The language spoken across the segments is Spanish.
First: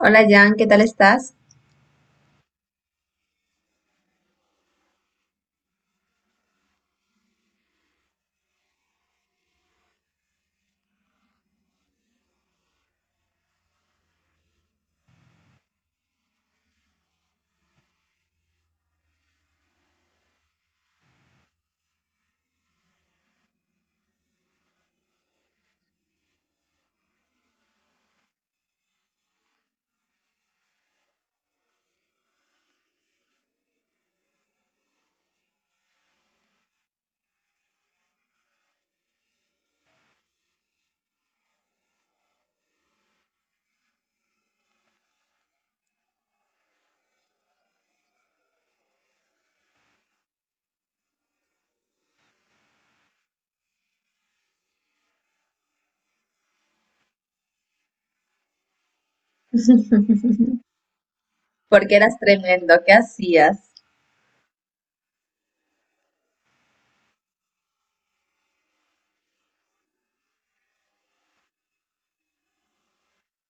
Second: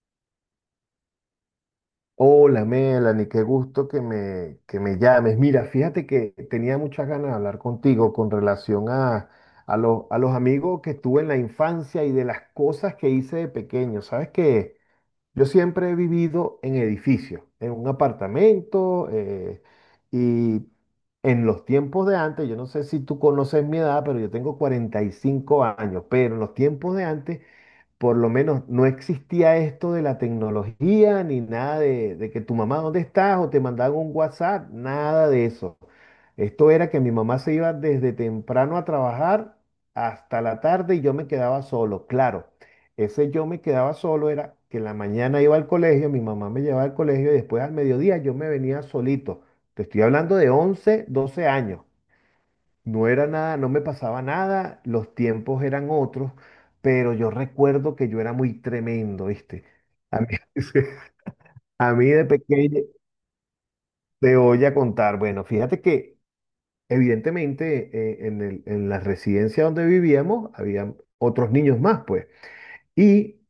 Hola Jan, ¿qué tal estás? Hola Melanie, qué gusto que me llames. Mira, fíjate que tenía muchas ganas de hablar contigo con relación a los amigos que tuve en la infancia y de las cosas que hice de pequeño. Sabes que yo siempre he vivido en edificios, en un apartamento, y en los tiempos de antes, yo no sé si tú conoces mi edad, pero yo tengo 45 años, pero en los tiempos de antes por lo menos no existía esto de la tecnología ni nada de que tu mamá, ¿dónde estás? O te mandaban un WhatsApp, nada de eso. Esto era que mi mamá se iba desde temprano a trabajar hasta la tarde y yo me quedaba solo. Claro, ese yo me quedaba solo era que en la mañana iba al colegio, mi mamá me llevaba al colegio y después al mediodía yo me venía solito. Te estoy hablando de 11 12 años. No era nada, no me pasaba nada, los tiempos eran otros, pero yo recuerdo que yo era muy tremendo, ¿viste? A mí, a Porque mí eras de tremendo, pequeño ¿qué hacías? te voy a contar. Bueno, fíjate que evidentemente, en la residencia donde vivíamos había otros niños más, pues. Y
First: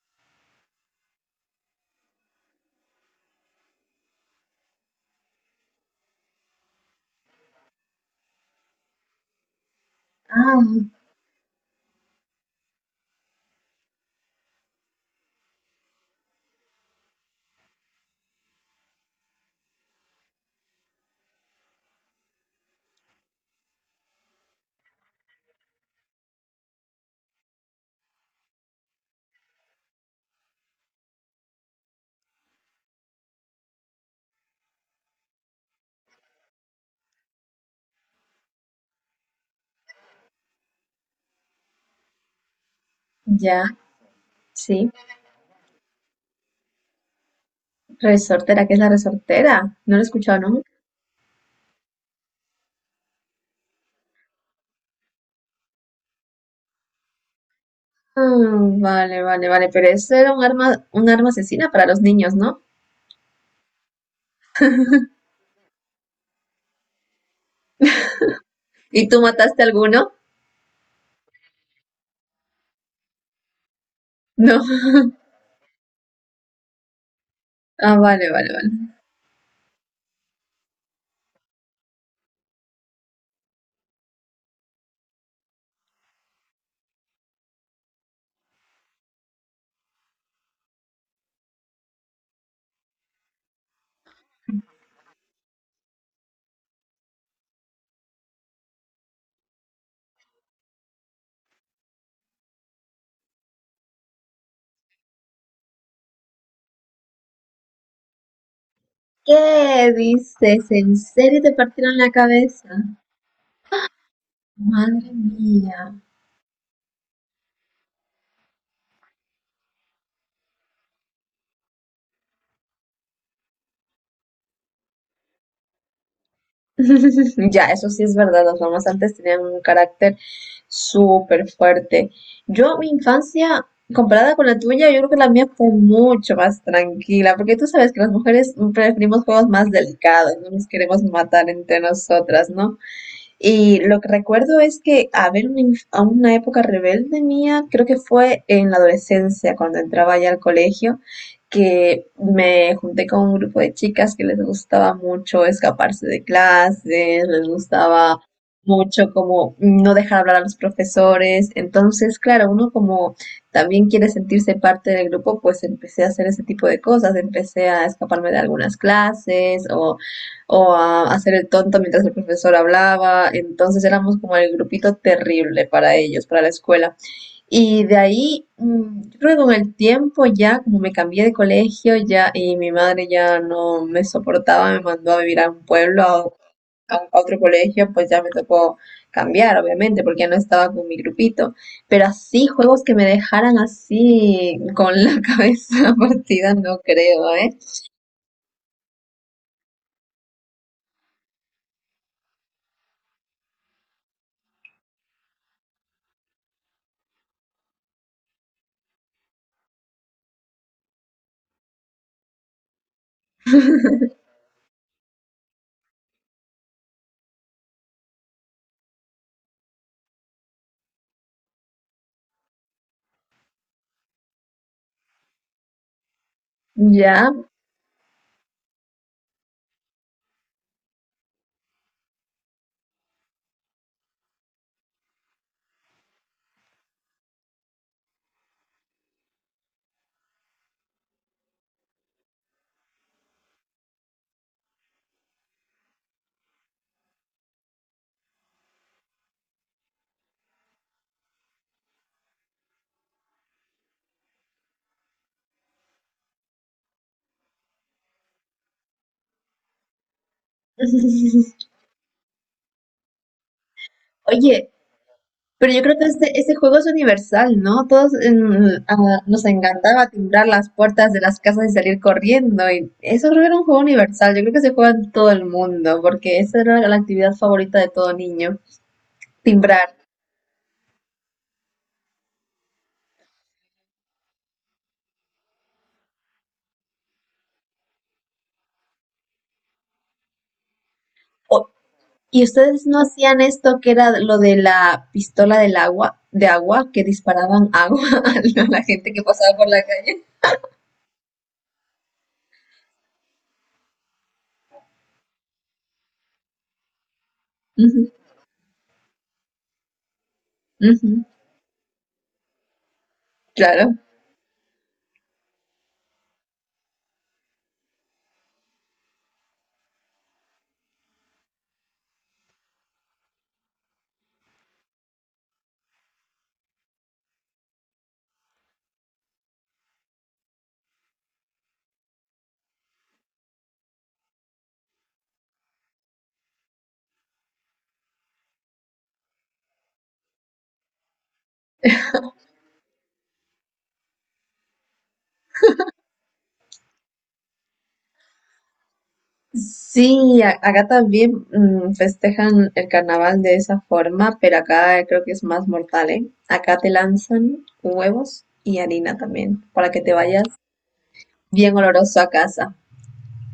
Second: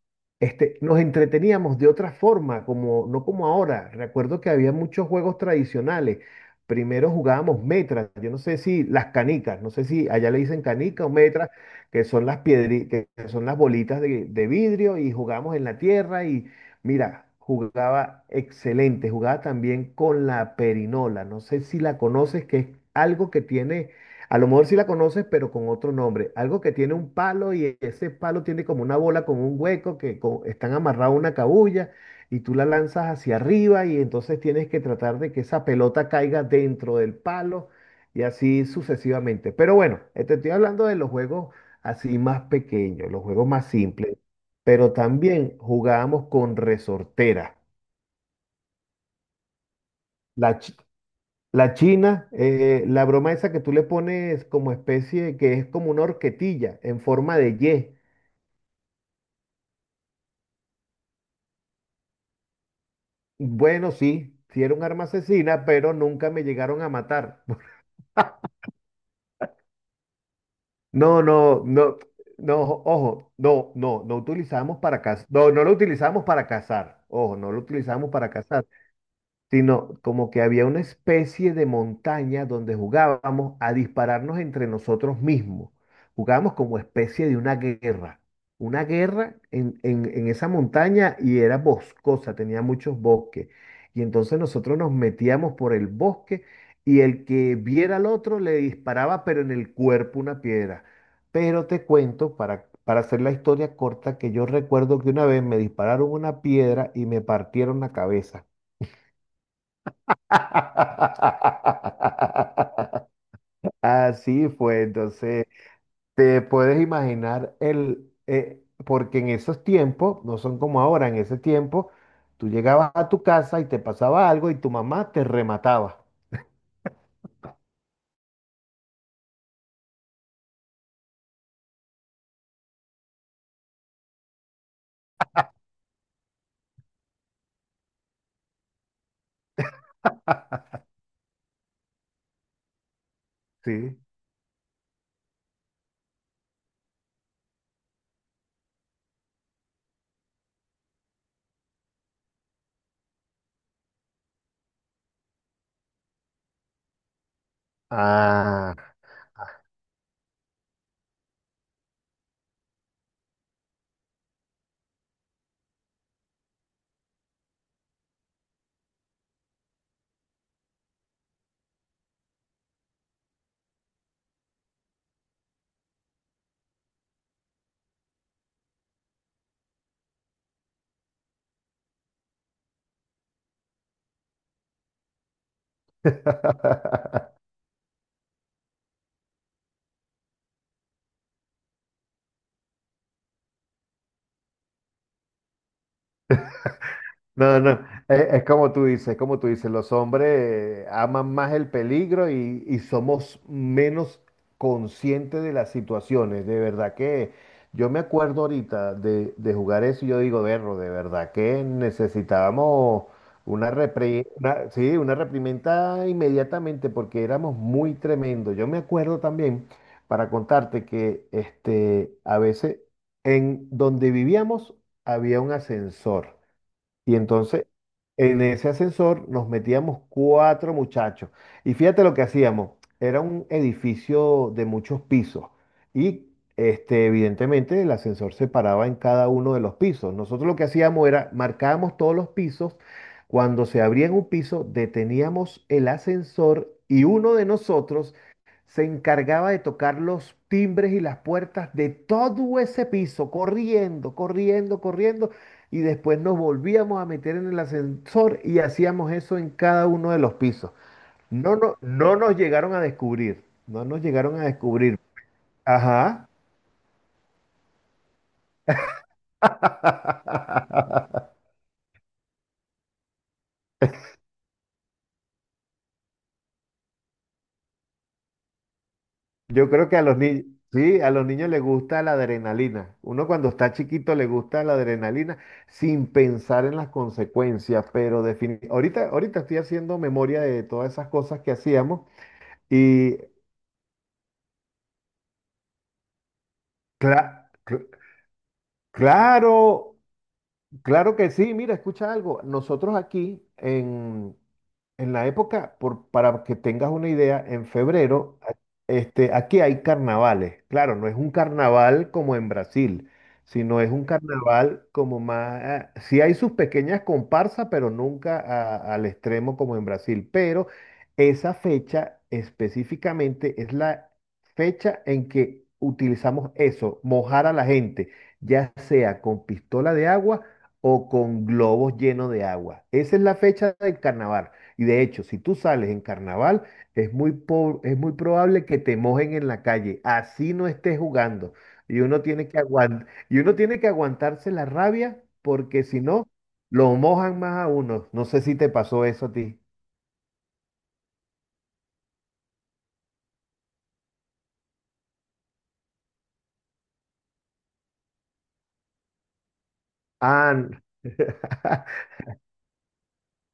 nos entreteníamos de otra forma, como no como ahora. Recuerdo que había muchos juegos tradicionales. Primero jugábamos metras, yo no sé si las canicas, no sé si allá le dicen Ah, canica o metras, que son las bolitas de vidrio y jugábamos en la tierra y mira, jugaba excelente, jugaba también con la perinola, no sé si la conoces, que es algo que tiene, a lo mejor sí la conoces, pero con otro nombre. Algo que tiene un palo y ese palo tiene como una bola con un hueco que están amarrados a una cabulla y tú la lanzas hacia arriba y entonces tienes que tratar de que esa pelota caiga dentro del palo y así sucesivamente. Pero bueno, te estoy hablando de los juegos así más pequeños, los juegos ya, más simples. sí. Pero también jugábamos con resortera. Resortera, ¿qué es la resortera? No lo he escuchado La, nunca. chi- La china, la broma esa que tú le pones como especie, que es como una horquetilla en forma de Ah, vale, vale, vale, pero eso era un arma asesina para los niños, ¿no? Y. Bueno, sí, sí era un arma asesina, pero nunca me llegaron a matar. ¿Y tú mataste a alguno? No, no, no, no, ojo, no, no, no No. utilizamos para cazar. No, no lo utilizamos para cazar. Ojo, no lo Ah, utilizamos vale, para vale, cazar, vale. sino como que había una especie de montaña donde jugábamos a dispararnos entre nosotros mismos. Jugábamos como especie de una guerra en esa montaña y era boscosa, tenía muchos bosques. Y entonces nosotros nos metíamos por el bosque y el que viera al otro le disparaba, pero en el cuerpo una piedra. Pero te cuento, para hacer la historia corta, que yo recuerdo que una vez me dispararon una piedra y me partieron la cabeza. ¿Qué dices? ¿En serio te partieron la cabeza? Así fue, Madre entonces mía. te puedes imaginar el, porque en esos tiempos, no son como ahora, en ese tiempo, tú llegabas a tu casa y te pasaba algo y tu mamá te remataba, Ya, eso sí es verdad, las mamás antes tenían un carácter súper fuerte. Yo, mi infancia, comparada con la tuya, yo creo que la mía fue mucho más tranquila, porque tú sabes que las mujeres preferimos juegos más delicados, no nos queremos matar entre nosotras, ¿no? Y ¿sí? lo que recuerdo es que haber una, a una época rebelde mía, creo que fue en la adolescencia, cuando entraba ya al colegio, que me junté con un grupo de chicas que les gustaba mucho escaparse de clases, les gustaba Ah. mucho como no dejar hablar a los profesores. Entonces, claro, uno como también quiere sentirse parte del grupo, pues empecé a hacer ese tipo de cosas, empecé a escaparme de algunas clases o a hacer el tonto mientras el profesor hablaba. Entonces éramos como el grupito terrible para ellos, para la escuela. Y de ahí, yo creo que con el tiempo ya, como me cambié de colegio ya y mi madre ya no me soportaba, me mandó a vivir a un pueblo, a, a otro colegio, pues ya me tocó cambiar, obviamente, porque ya no estaba con mi grupito. Pero así, juegos que me dejaran así con la cabeza partida, no creo, ¿eh? No, no, es, como tú dices, es como tú dices, los hombres, aman más el peligro y somos menos conscientes de las situaciones. De verdad que yo me acuerdo ahorita de jugar eso y yo digo, berro, de verdad que necesitábamos sí, una reprimenda inmediatamente porque éramos muy tremendos. Yo me acuerdo también, para contarte, que a veces en donde vivíamos había un ascensor. Y Ya. entonces, en ese ascensor nos metíamos cuatro muchachos. Y fíjate lo que hacíamos. Era un edificio de muchos pisos. Y evidentemente el ascensor se paraba en cada uno de los pisos. Nosotros lo que hacíamos era marcábamos todos los pisos. Cuando se abría en un piso, deteníamos el ascensor y uno de nosotros se encargaba de tocar los timbres y las puertas de todo ese piso, corriendo, corriendo, corriendo y después nos volvíamos a meter en el ascensor y hacíamos eso en cada uno de los pisos. No, no, no nos llegaron a descubrir, no nos llegaron a Oye, descubrir. pero yo creo que Ajá. este juego es universal, ¿no? Nos encantaba timbrar las puertas de las casas y salir corriendo. Y eso creo que era un juego universal. Yo creo que se juega en todo el mundo, porque esa era la actividad favorita de todo niño, Yo creo timbrar. que a los niños, sí, a los niños les gusta la adrenalina. Uno cuando está chiquito le gusta la adrenalina sin pensar en las consecuencias, ahorita, ahorita estoy haciendo memoria de todas esas cosas que O- hacíamos ¿Y ustedes no y hacían esto que era lo de la pistola del agua, de agua, que cla- disparaban cl- agua a la gente que pasaba por la claro, calle? claro que sí, mira, escucha algo. Nosotros aquí en la época, por, para que tengas una idea, en Ujú, febrero, aquí hay carnavales. Claro, no ujú, es un carnaval como en Brasil, sino es claro. un carnaval como más, sí hay sus pequeñas comparsas, pero nunca al extremo como en Brasil. Pero esa fecha específicamente es la fecha en que utilizamos eso, mojar a la gente, ya sea con pistola de agua o con globos llenos de agua. Esa es la fecha del carnaval. Y de hecho, si tú sales en carnaval, es muy, es muy probable que te mojen en la calle, así no estés jugando. Y uno tiene que aguantarse la rabia porque si no, lo mojan más a uno. No sé si te pasó eso a ti. Sí, acá también festejan el carnaval de esa forma, pero acá creo que es más mortal, ¿eh? Acá te lanzan huevos y harina también, para que te vayas Ah. bien oloroso a casa.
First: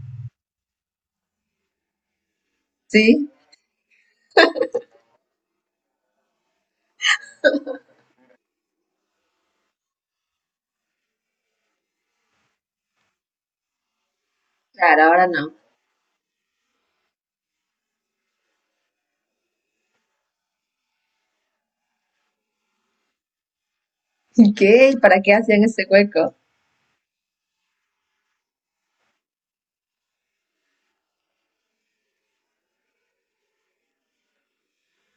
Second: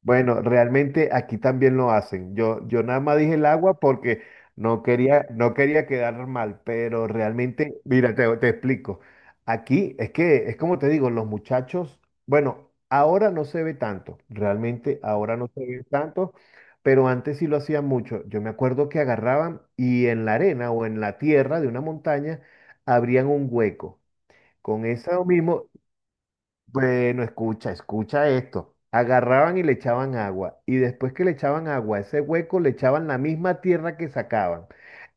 Bueno, realmente aquí también lo hacen. Yo nada más ¿Sí? dije el agua porque no quería, no quería quedar mal, pero realmente, mira, te explico. Aquí es que, es como te digo, los muchachos, bueno, ahora no se ve tanto, realmente Claro, ahora ahora no no. se ve tanto, pero antes sí lo hacían mucho. Yo me acuerdo que agarraban y en la arena o en la tierra de una montaña abrían un hueco. ¿Y Con qué? ¿Para eso qué hacían mismo ese hueco? Bueno, escucha, escucha esto. Agarraban y le echaban agua. Y después que le echaban agua a ese hueco, le echaban la misma tierra que sacaban.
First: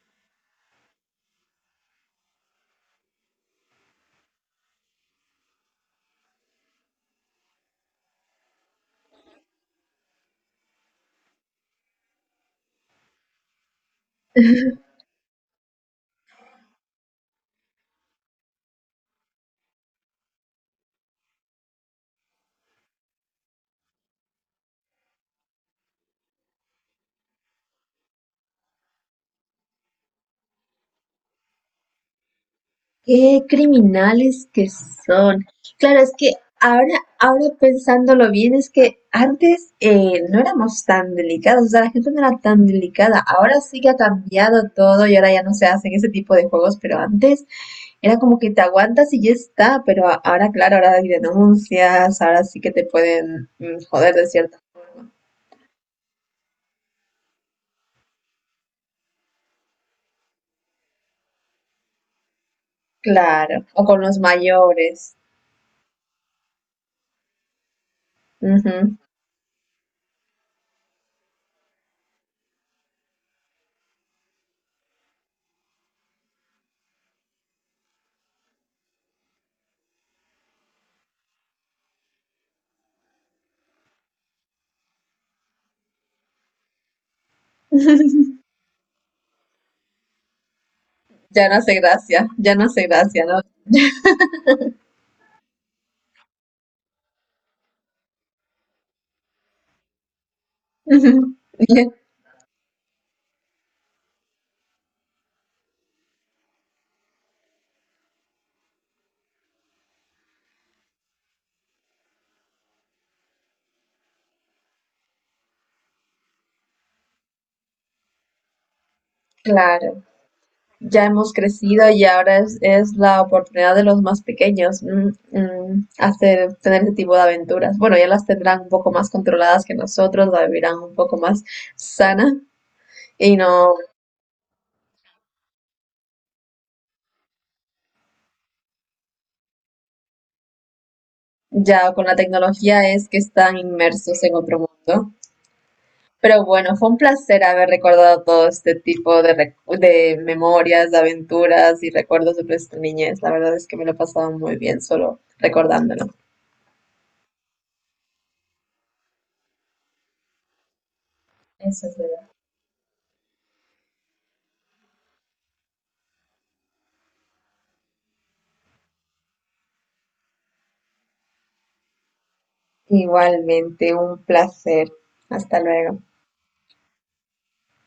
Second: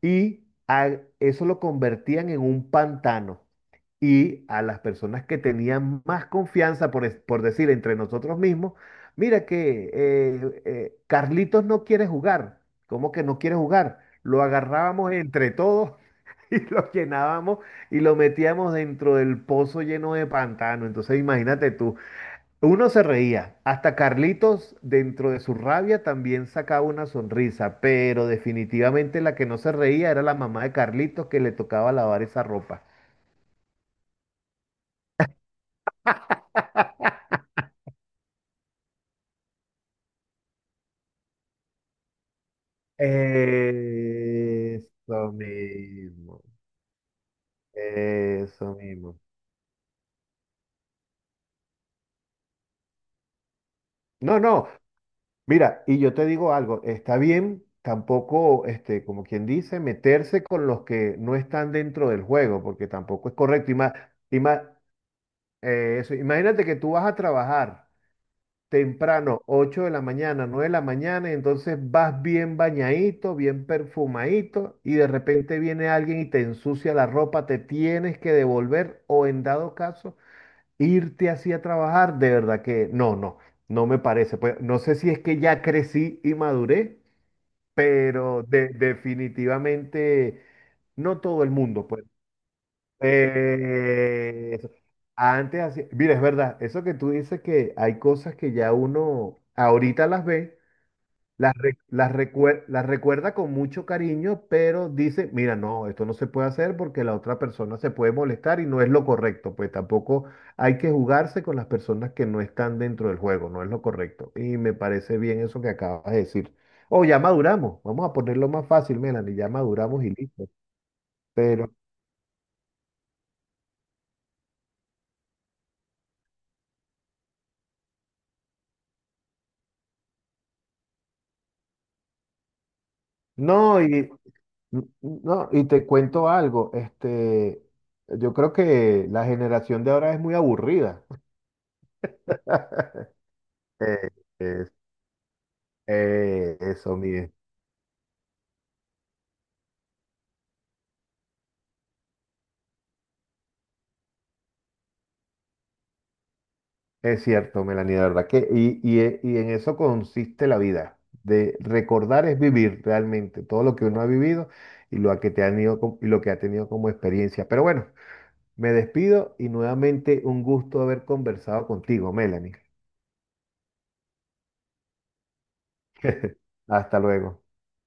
Y eso lo convertían en un pantano. Y a las personas que tenían más confianza, por, por decir entre nosotros mismos, mira que Carlitos no quiere jugar. ¿Cómo que no quiere jugar? Lo agarrábamos entre todos y lo llenábamos y lo metíamos dentro del pozo lleno de pantano. Entonces imagínate tú. Uno se reía, hasta Carlitos dentro de su rabia también sacaba una sonrisa, pero definitivamente la que no se reía era la mamá de Carlitos que le tocaba lavar esa ropa. Qué criminales que son. Claro, es que ahora, ahora pensándolo bien, es que antes no éramos tan delicados, o sea, la gente no era tan delicada. Ahora sí que ha cambiado todo y ahora Eso ya no se hacen ese tipo mismo, de juegos, pero antes era como que te eso aguantas mismo. y ya está, pero ahora, claro, ahora hay denuncias, ahora sí que te pueden joder de No, cierto. no, mira, y yo te digo algo, está bien tampoco, como quien dice, meterse con los que no están dentro del juego, porque tampoco es Claro, correcto. O con los y más, mayores. Imagínate que tú vas a trabajar Ujú. temprano, 8 de la mañana, 9 de la mañana, y entonces vas bien bañadito, bien perfumadito, y de repente viene alguien y te ensucia la ropa, te tienes que devolver o en dado caso irte así a trabajar, de verdad que no, no, no me parece. Pues no sé si es que ya crecí y maduré, pero definitivamente no todo Ya el no hace mundo puede. gracia, ya no hace gracia, ¿no? Eso. Antes así, mira, es verdad, eso que tú dices que hay cosas que ya uno ahorita las ve, Ujú. Las recuerda con mucho cariño, pero dice, mira, no, esto no se puede hacer porque la otra persona se puede molestar y no es lo correcto, pues tampoco hay que jugarse con las personas que no están dentro del juego, no es lo correcto. Y me parece bien eso que acabas de decir. O ya maduramos, vamos a ponerlo más fácil, Melanie, ya maduramos Claro. y listo. Ya hemos Pero crecido y ahora es la oportunidad de los más pequeños, hacer, tener ese tipo de aventuras. Bueno, ya las tendrán un poco más controladas que nosotros, la vivirán un poco más sana y no, no, y te cuento algo, yo creo que la generación de ahora es muy aburrida. ya con la tecnología es que están Eh, inmersos en otro es- mundo. Pero eh, bueno, fue un eso, mire, placer haber recordado todo este tipo de, de memorias, de aventuras y recuerdos de nuestra niñez. La verdad es que me lo he pasado muy bien solo recordándolo. Es cierto, Melanie, de verdad que, y en eso consiste la vida, de Eso es. recordar es vivir realmente todo lo que uno ha vivido y lo que ha tenido como experiencia. Pero bueno, me despido y nuevamente un gusto haber conversado contigo, Melanie. Igualmente, un placer. Hasta luego. Hasta luego.